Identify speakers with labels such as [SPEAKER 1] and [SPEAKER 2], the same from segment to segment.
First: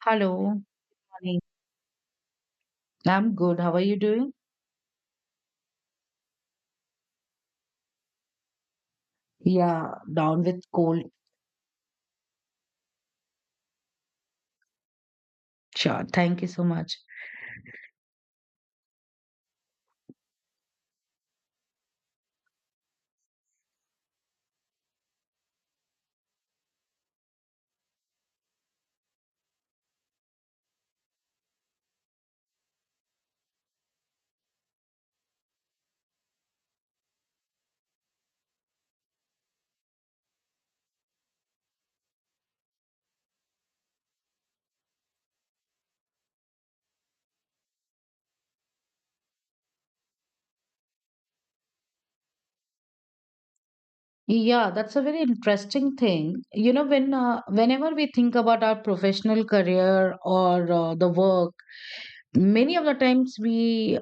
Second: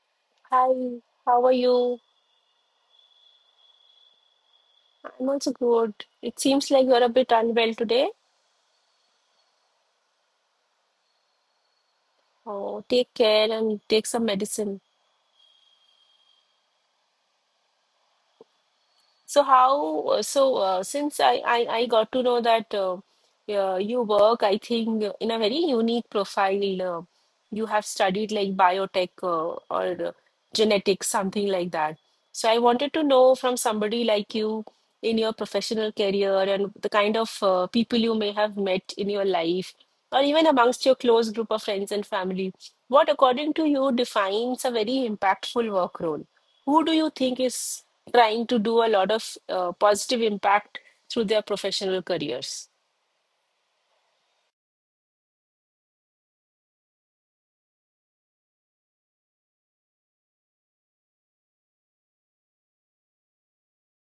[SPEAKER 1] Hello,
[SPEAKER 2] Hi,
[SPEAKER 1] morning.
[SPEAKER 2] how are you?
[SPEAKER 1] I'm good. How are you doing?
[SPEAKER 2] I'm also good. It seems like you're a bit unwell today.
[SPEAKER 1] Yeah, down with cold.
[SPEAKER 2] Oh, take care and take some medicine.
[SPEAKER 1] Sure. Thank you so much.
[SPEAKER 2] So how, so since I got to know that yeah, you work, I think, in a very unique profile. You have studied like biotech or genetics, something like that. So I wanted to know from somebody like you in your professional career and the kind of people you may have met in your life or even amongst your close group of friends and family, what according to you defines a very impactful work role? Who do you think is trying to do a lot of positive impact through their professional careers?
[SPEAKER 1] Yeah, that's a very interesting thing. You know, when whenever we think about our professional career or the work, many of the times we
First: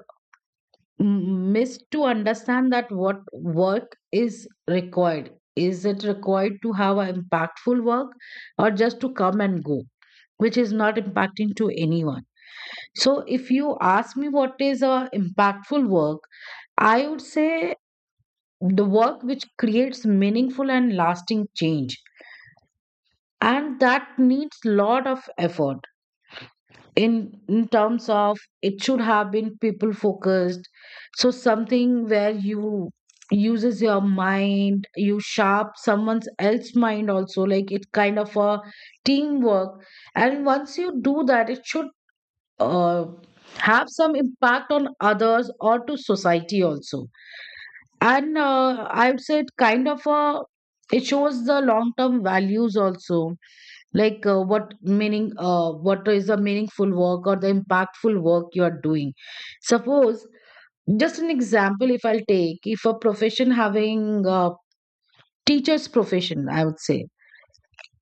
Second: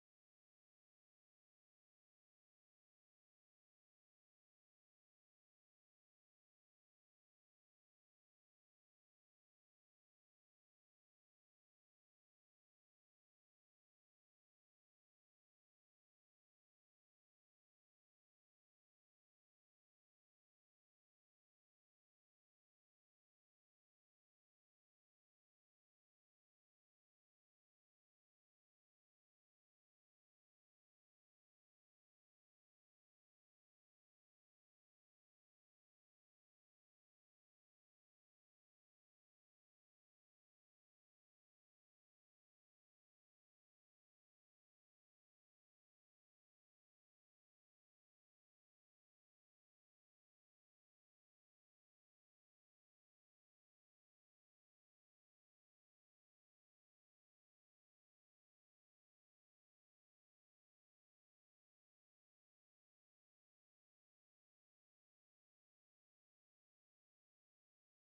[SPEAKER 1] miss to understand that what work is required. Is it required to have an impactful work or just to come and go, which is not impacting to anyone? So if you ask me what is a impactful work, I would say the work which creates meaningful and lasting change. And that needs lot of effort in terms of it should have been people focused. So something where you uses your mind, you sharp someone's else mind also, like it kind of a teamwork. And once you do that, it should uh, have some impact on others or to society also and I would say it kind of it shows the long term values also like what meaning what is the meaningful work or the impactful work you are doing. Suppose just an example, if I'll take, if a profession having a teacher's profession, I would say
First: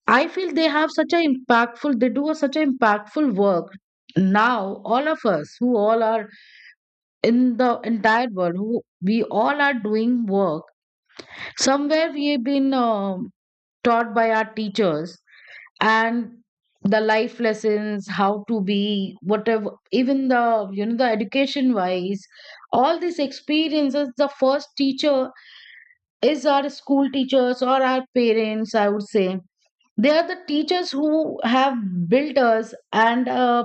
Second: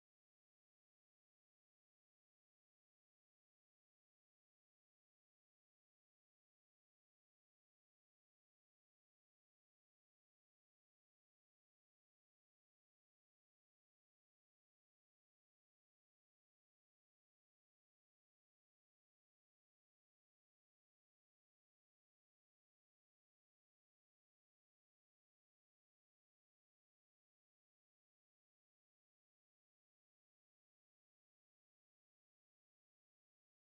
[SPEAKER 1] I feel they have such a impactful, they do a, such an impactful work. Now all of us who all are in the entire world, who we all are doing work, somewhere we've been taught by our teachers and the life lessons, how to be whatever, even the, you know, the education wise, all these experiences, the first teacher is our school teachers or our parents, I would say. They are the teachers who have built us and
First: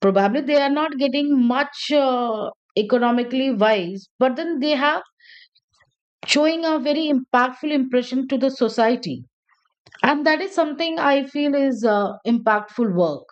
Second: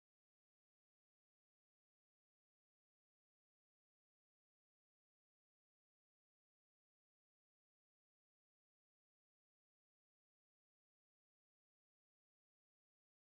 [SPEAKER 1] probably they are not getting much economically wise, but then they have showing a very impactful impression to the society. And that is something I feel is impactful work.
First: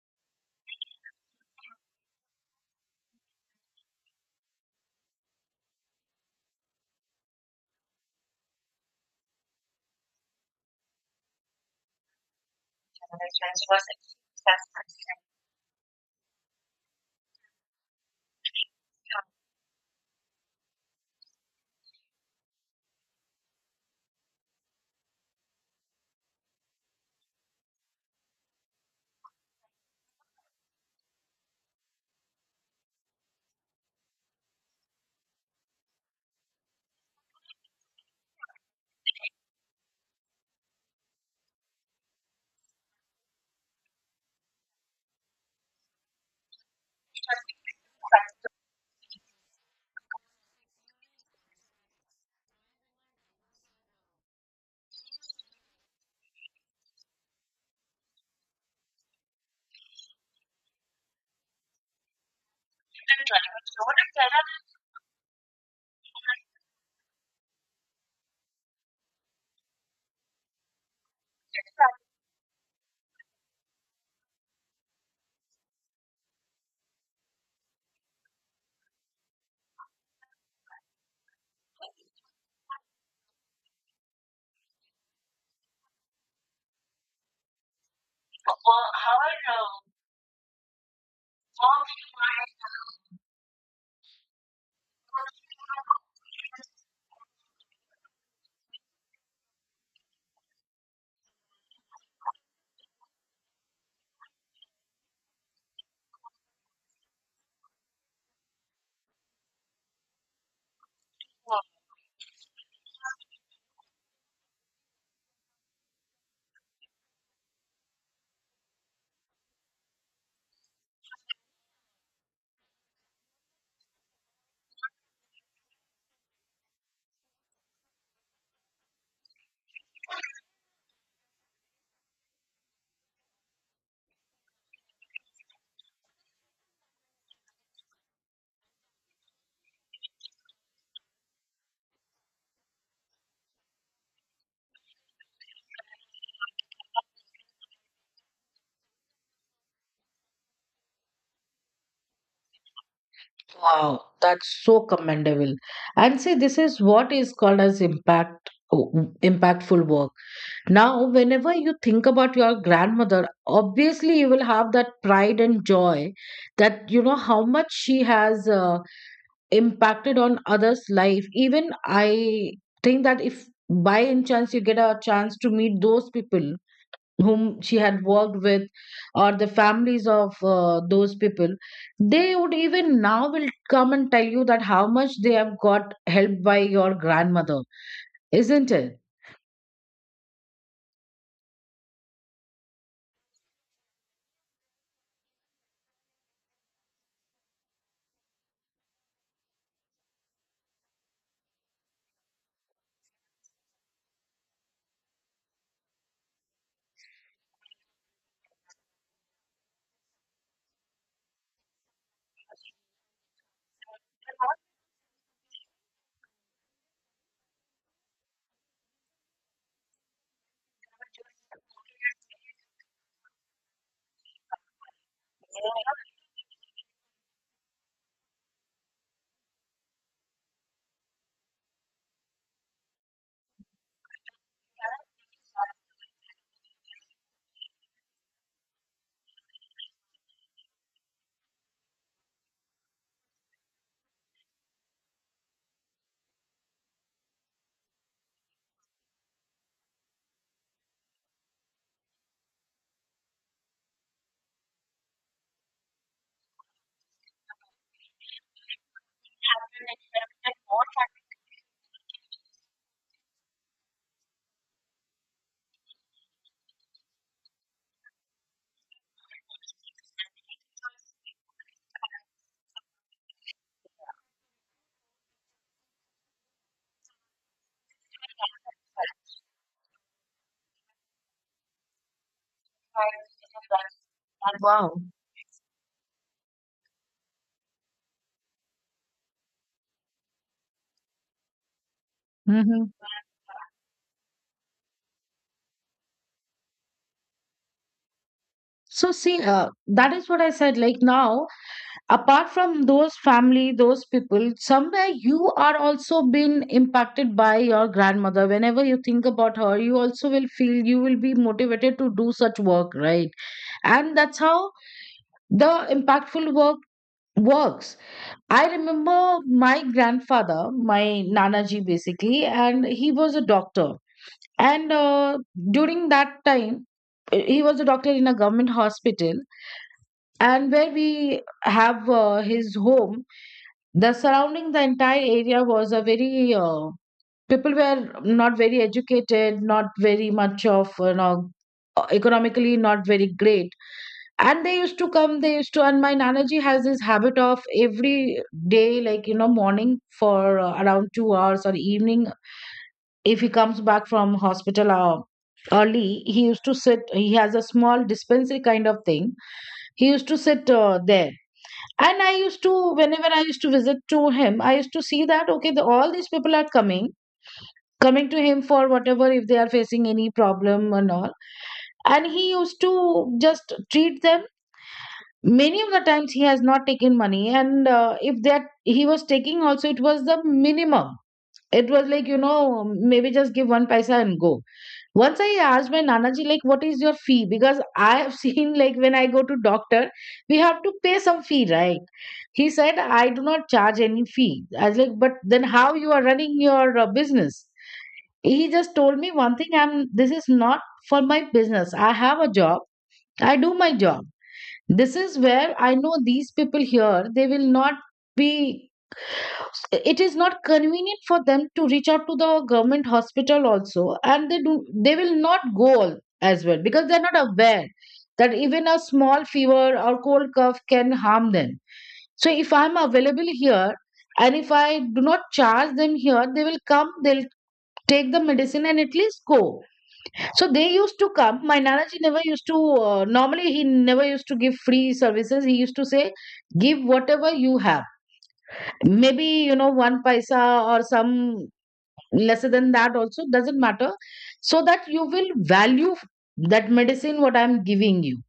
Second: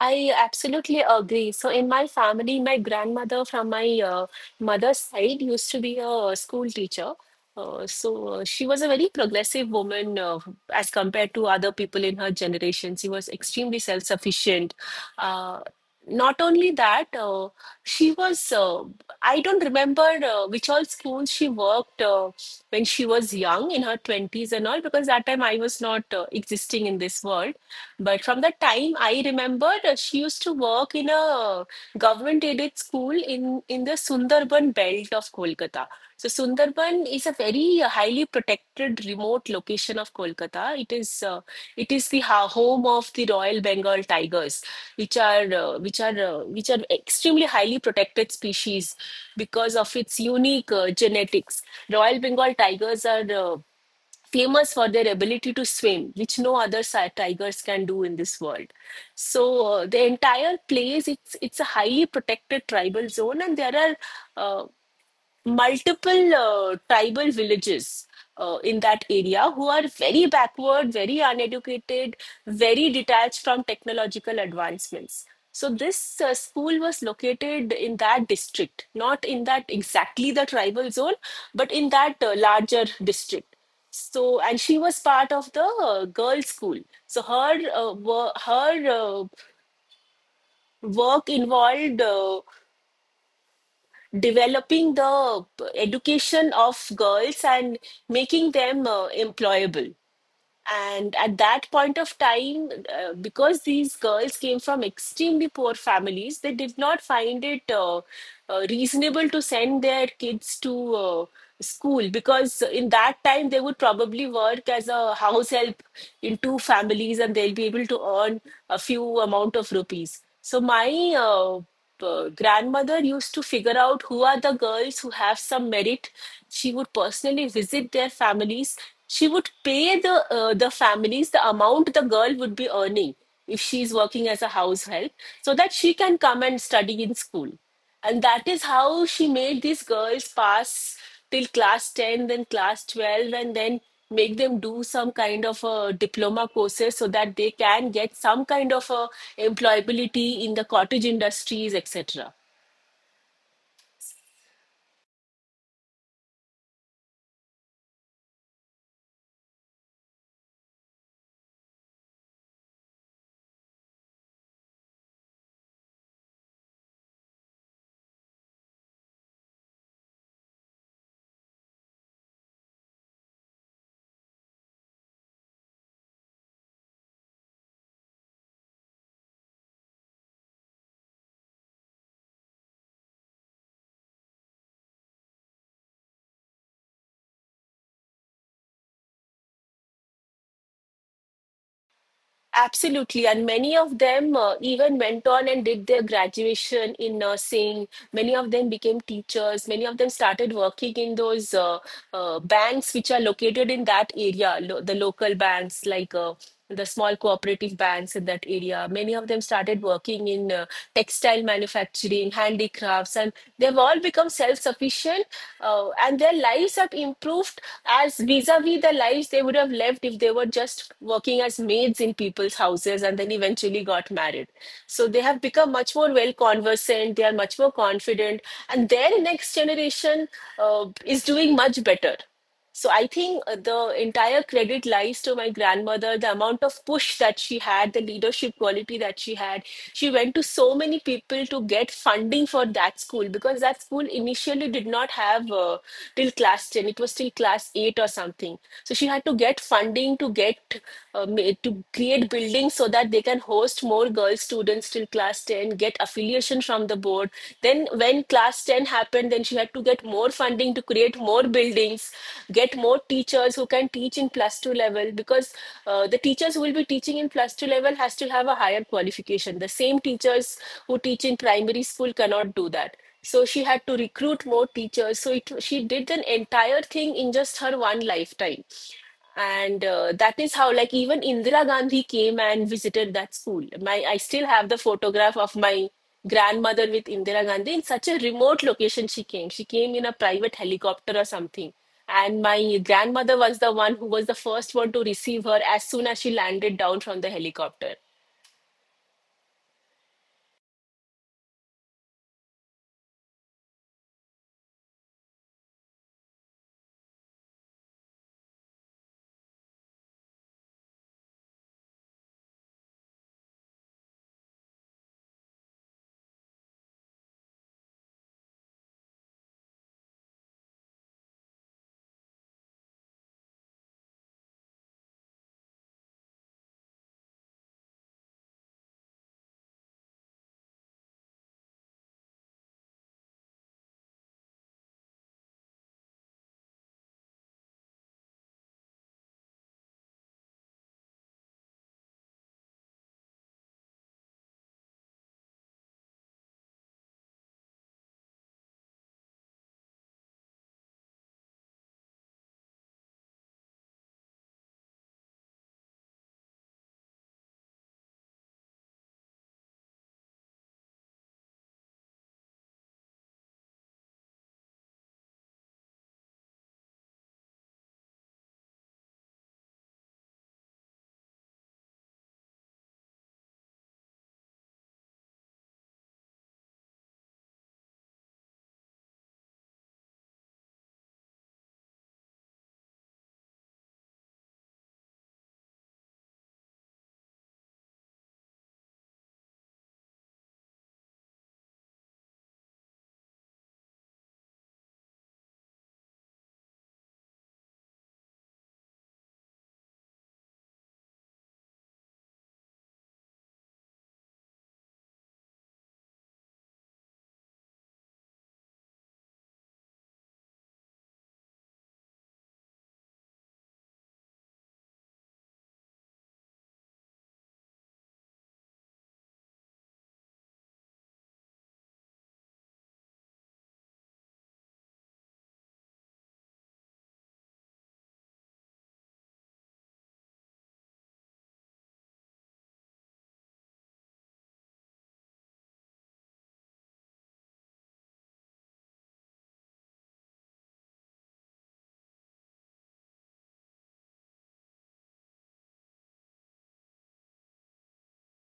[SPEAKER 2] I absolutely agree. So, in my family, my grandmother from my mother's side used to be a school teacher. She was a very progressive woman as compared to other people in her generation. She was extremely self-sufficient. Uh, not only that, she was, uh, I don't remember which all schools she worked when she was young, in her 20s and all, because that time I was not existing in this world. But from the time I remember, she used to work in a government-aided school in the Sundarban belt of Kolkata. So Sundarban is a very highly protected remote location of Kolkata. It is the ha home of the Royal Bengal tigers, which are extremely highly protected species because of its unique genetics. Royal Bengal tigers are famous for their ability to swim, which no other tigers can do in this world. So the entire place, it's a highly protected tribal zone, and there are uh, multiple tribal villages in that area who are very backward, very uneducated, very detached from technological advancements. So this school was located in that district, not in that exactly the tribal zone, but in that larger district. So and she was part of the girls' school. So her work involved developing the education of girls and making them employable. And at that point of time, because these girls came from extremely poor families, they did not find it reasonable to send their kids to school, because in that time they would probably work as a house help in two families and they'll be able to earn a few amount of rupees. So my uh, grandmother used to figure out who are the girls who have some merit. She would personally visit their families. She would pay the families the amount the girl would be earning if she is working as a house help, so that she can come and study in school. And that is how she made these girls pass till class 10, then class 12, and then make them do some kind of a diploma courses so that they can get some kind of a employability in the cottage industries, etc.
[SPEAKER 1] Wow, that's so commendable. And see, this is what is called as impactful work. Now, whenever you think about your grandmother, obviously you will have that pride and joy that you know how much she has impacted on others' life. Even I think that if by any chance you get a chance to meet those people whom she had worked with or the families of those people, they would even now will come and tell you that how much they have got helped by your grandmother, isn't it?
[SPEAKER 2] Absolutely, and many of them even went on and did their graduation in nursing. Many of them became teachers. Many of them started working in those banks which are located in that area, lo the local banks like the small cooperative banks in that area. Many of them started working in textile manufacturing, handicrafts, and they've all become self sufficient and their lives have improved as vis a vis the lives they would have lived if they were just working as maids in people's houses and then eventually got married. So they have become much more well conversant, they are much more confident, and their next generation is doing much better. So I think the entire credit lies to my grandmother, the amount of push that she had, the leadership quality that she had. She went to so many people to get funding for that school because that school initially did not have till class 10. It was till class 8 or something. So she had to get funding to get to create buildings so that they can host more girl students till class 10, get affiliation from the board. Then when class 10 happened, then she had to get more funding to create more buildings, get more teachers who can teach in plus two level, because the teachers who will be teaching in plus two level has to have a higher qualification, the same teachers who teach in primary school cannot do that. So she had to recruit more teachers. She did an entire thing in just her one lifetime. And that is how, like, even Indira Gandhi came and visited that school. I still have the
[SPEAKER 1] Wow.
[SPEAKER 2] photograph of my grandmother with Indira Gandhi in such a remote location. She came. She came in a private helicopter or something. And my
[SPEAKER 1] Hmm.
[SPEAKER 2] grandmother was the one who was the first one to receive her as soon as she landed down from the helicopter.
[SPEAKER 1] So, see, that is what I said. Like now, apart from those family, those people, somewhere you are also being impacted by your grandmother. Whenever you think about her, you also will feel, you will be motivated to do such work, right? And that's how the impactful work works. I remember my grandfather, my Nanaji basically, and he was a doctor. And during that time, he was a doctor in a government hospital. And where we have his home, the surrounding, the entire area was a very people were not very educated, not very much of, you know, economically not very great. And they used to come, they used to, and my Nanaji has this habit of every day, like, you know, morning for around 2 hours, or evening, if he comes back from hospital early, he used to sit. He has a small dispensary kind of thing, he used to sit there. And I used to, whenever I used to visit to him, I used to see that, okay, all these people are coming to him for whatever, if they are facing any problem and all. And he used to just treat them. Many of the times he has not taken money, and if that he was taking also, it was the minimum. It was like, you know, maybe just give one paisa and go. Once I asked my Nanaji, like, what is your fee? Because I have seen, like, when I go to doctor, we have to pay some fee, right? He said, I do not charge any fee. I was like, but then how you are running your business? He just told me one thing, I'm, this is not for my business, I have a job, I do my job. This is where I know these people here, they will not be, it is not convenient for them to reach out to the government hospital also, and they do, they will not go as well, because they're not aware that even a small fever or cold cough can harm them. So if I'm available here, and if I do not charge them here, they will come, they'll take the medicine and at least go. So they used to come. My Nanaji never used to, normally, he never used to give free services. He used to say, give whatever you have. Maybe, you know, one paisa, or some lesser than that also, doesn't matter. So that you will value that medicine what I'm giving you.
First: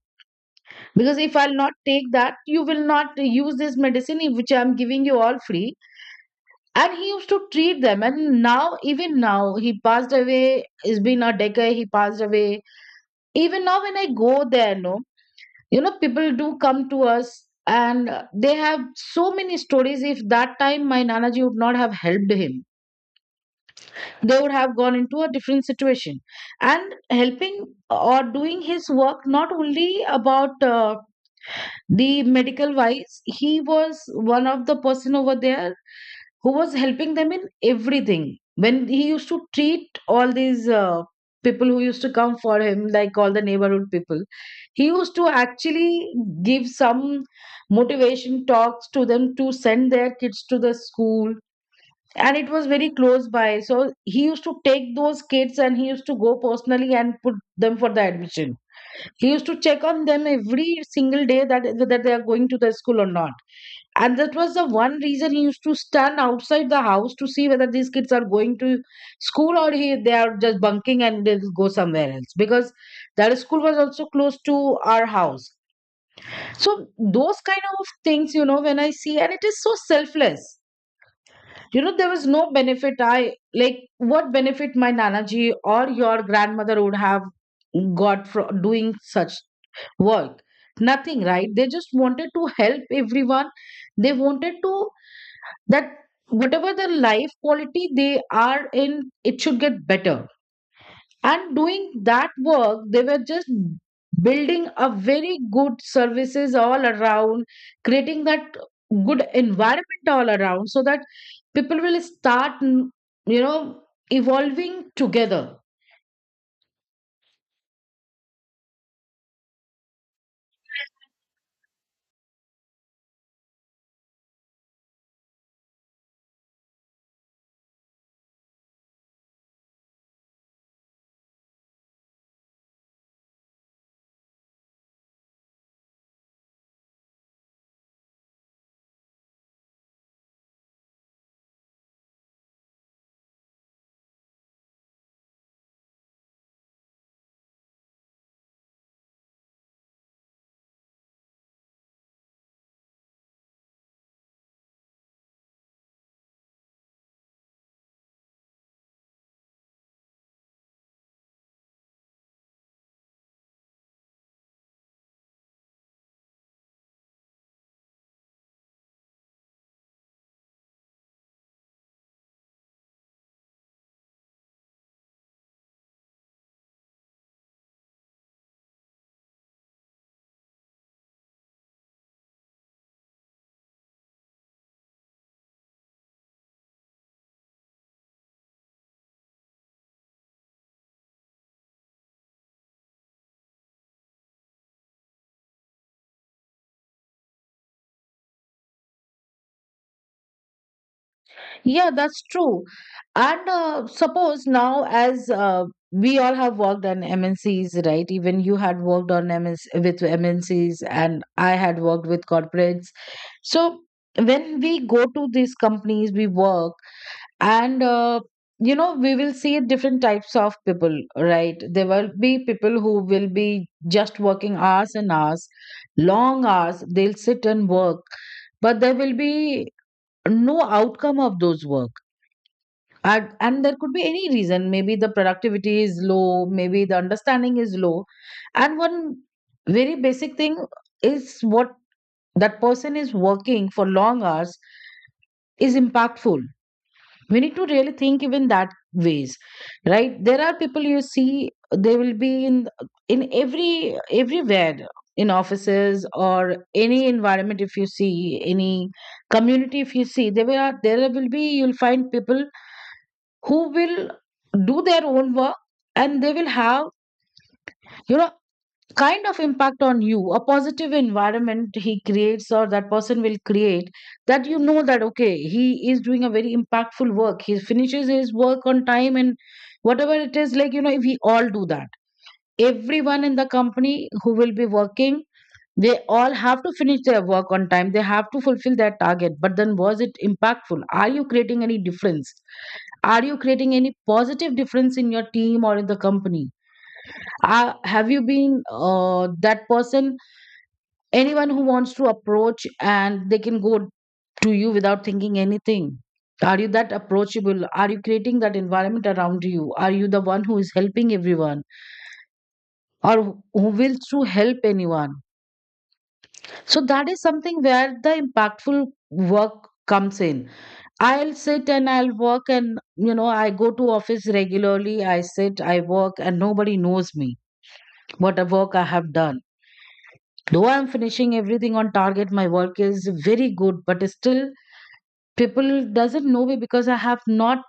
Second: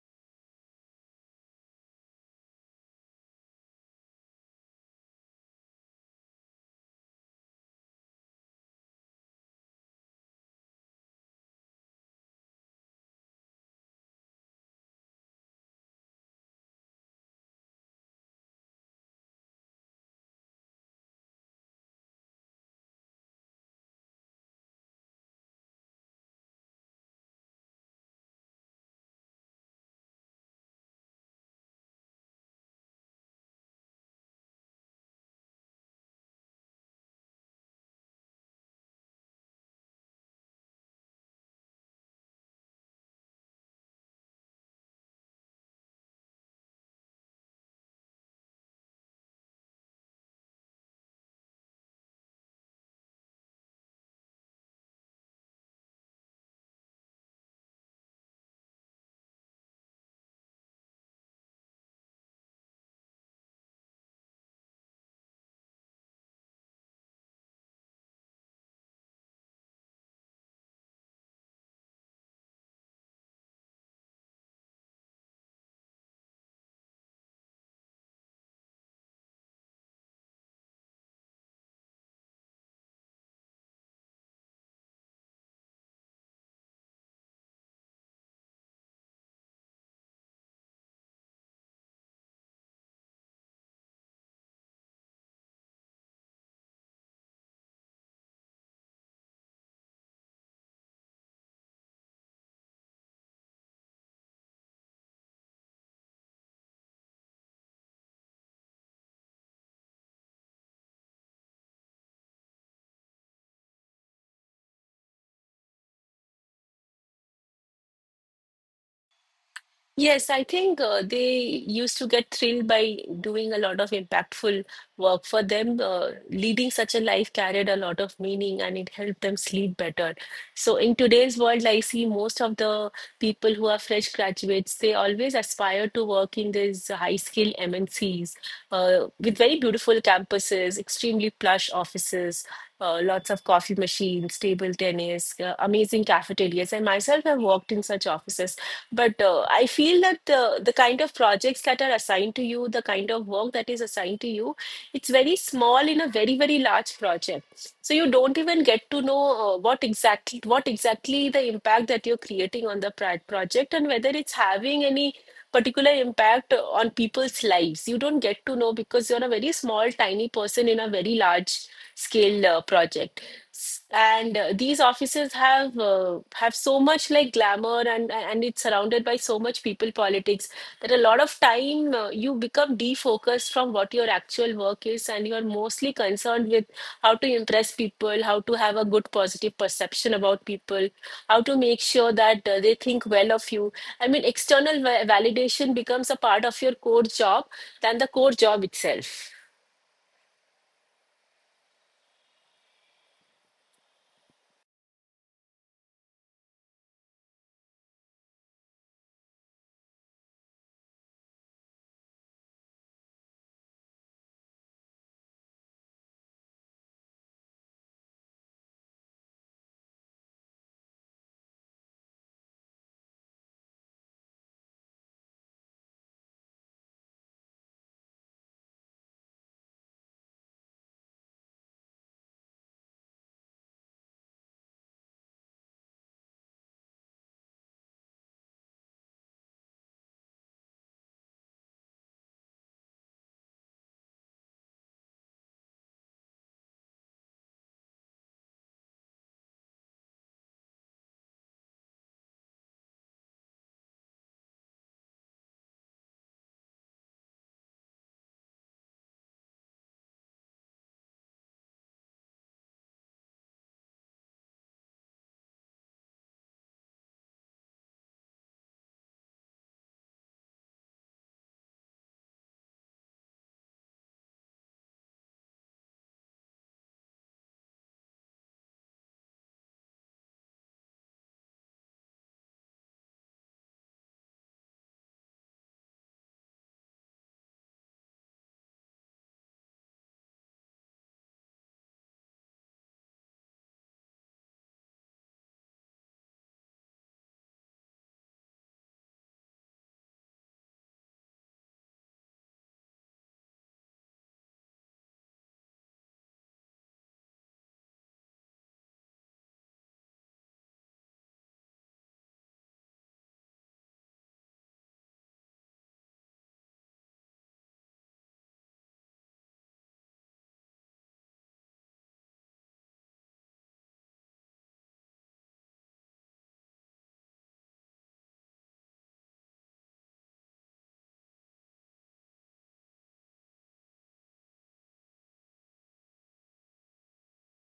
[SPEAKER 1] Because if I'll not take that, you will not use this medicine which I'm giving you all free. And he used to treat them. And now, even now, he passed away. It's been a decade, he passed away. Even now when I go there, no, you know, people do come to us, and they have so many stories, if that time my Nanaji would not have helped him, they would have gone into a different situation. And helping or doing his work, not only about the medical wise, he was one of the person over there who was helping them in everything. When he used to treat all these people who used to come for him, like all the neighborhood people, he used to actually give some motivation talks to them to send their kids to the school. And it was very close by. So he used to take those kids and he used to go personally and put them for the admission. He used to check on them every single day, that whether they are going to the school or not. And that was the one reason he used to stand outside the house, to see whether these kids are going to school, or they are just bunking and they'll go somewhere else. Because that school was also close to our house. So those kind of things, you know, when I see, and it is so selfless. You know, there was no benefit. I, like, what benefit my Nanaji or your grandmother would have got from doing such work. Nothing, right? They just wanted to help everyone. They wanted to, that whatever the life quality they are in, it should get better. And doing that work, they were just building a very good services all around, creating that good environment all around, so that people will start, you know, evolving together.
[SPEAKER 2] Yes, I think they used to get thrilled by doing a lot of impactful work. For them, leading such a life carried a lot of meaning and it helped them sleep better. So, in today's world, I see most of the people who are fresh graduates, they always aspire to work in these high skill MNCs with very beautiful campuses, extremely plush offices. Lots of coffee machines, table tennis, amazing cafeterias. And myself, have worked in such offices. But I feel that the kind of projects that are assigned to you, the kind of work that is assigned to you, it's very small in a very, very large project. So you don't even get to know what exactly the impact that you're creating on the project and whether it's having any particular impact on people's lives. You don't get to know because you're a very small, tiny person in a very large scale project. And these offices have so much like glamour and it's surrounded by so much people politics, that a lot of time you become defocused from what your actual work is and you're mostly concerned with how to impress people, how to have a good positive perception about people, how to make sure that they think well of you. I mean, external validation becomes a part of your core job than the core job itself.
[SPEAKER 1] Yeah, that's true. And suppose now, as we all have worked on MNCs, right? Even you had worked on MNC with MNCs, and I had worked with corporates. So when we go to these companies, we work, and you know, we will see different types of people, right? There will be people who will be just working hours and hours, long hours. They'll sit and work, but there will be no outcome of those work. And there could be any reason, maybe the productivity is low, maybe the understanding is low. And one very basic thing is what, that person is working for long hours, is impactful? We need to really think even that ways, right? There are people, you see, they will be in every everywhere, in offices or any environment, if you see any community, if you see, there are, there will be, you'll find people who will do their own work, and they will have, you know, kind of impact on you. A positive environment he creates, or that person will create, that, you know, that okay, he is doing a very impactful work, he finishes his work on time, and whatever it is, like, you know, if we all do that, everyone in the company who will be working, they all have to finish their work on time, they have to fulfill their target, but then was it impactful? Are you creating any difference? Are you creating any positive difference in your team or in the company? Have you been that person, anyone who wants to approach, and they can go to you without thinking anything? Are you that approachable? Are you creating that environment around you? Are you the one who is helping everyone, or who will to help anyone? So that is something where the impactful work comes in. I'll sit and I'll work, and you know, I go to office regularly, I sit, I work, and nobody knows me what a work I have done, though I'm finishing everything on target, my work is very good, but still people doesn't know me, because I have not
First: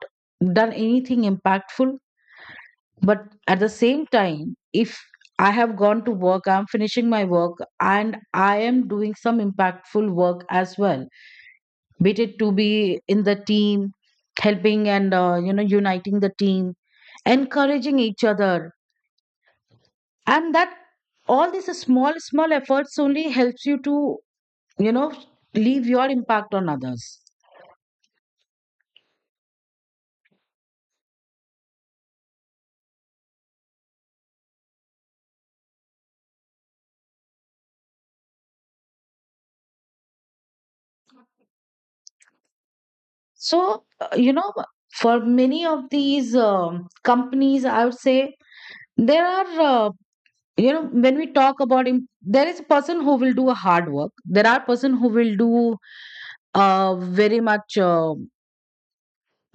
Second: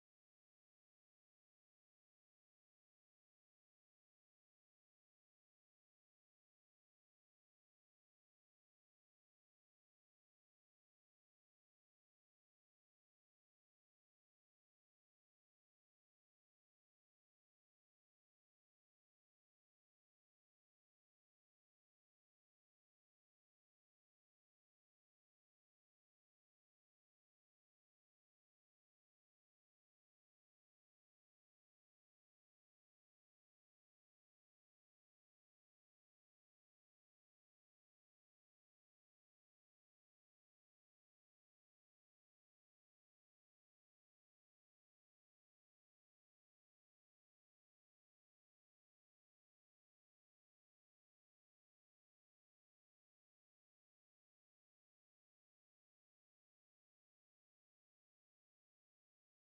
[SPEAKER 1] done anything impactful. But at the same time, if I have gone to work, I'm finishing my work, and I am doing some impactful work as well, be it to be in the team, helping, and you know, uniting the team, encouraging each other, and that, all these small small efforts only helps you to, you know, leave your impact on others. So you know, for many of these companies, I would say, there are you know, when we talk about there is a person who will do a hard work, there are person who will do uh, very much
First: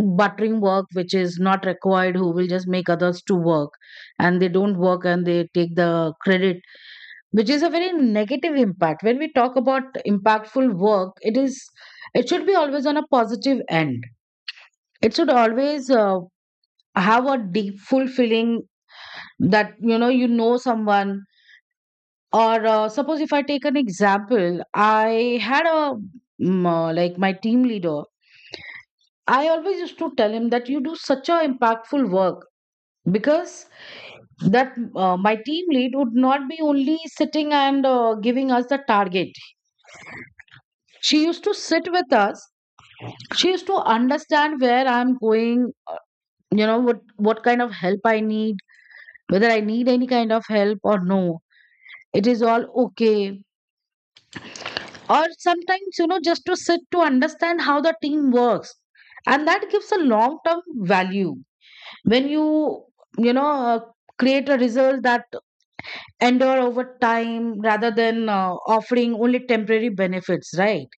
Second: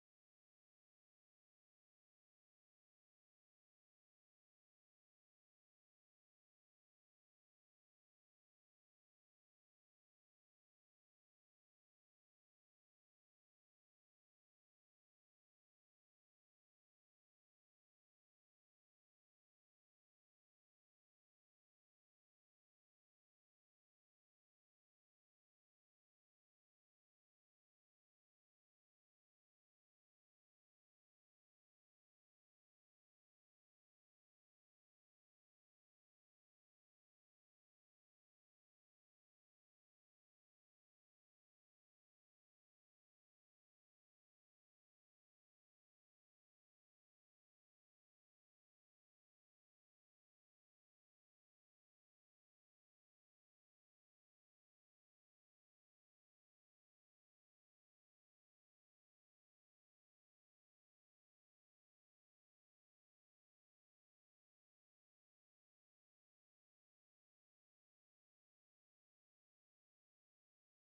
[SPEAKER 1] buttering work, which is not required, who will just make others to work, and they don't work, and they take the credit, which is a very negative impact. When we talk about impactful work, it is, it should be always on a positive end. It should always have a deep fulfilling, that, you know, you know someone, or suppose if I take an example, I had a like my team leader, I always used to tell him that you do such a impactful work. Because that my team lead would not be only sitting and giving us the target, she used to sit with us, she used to understand where I'm going, you know, what kind of help I need, whether I need any kind of help or no, it is all okay, or sometimes, you know, just to sit to understand how the team works, and that gives a long term value, when you know, create a result that endure over time, rather than offering only temporary benefits, right?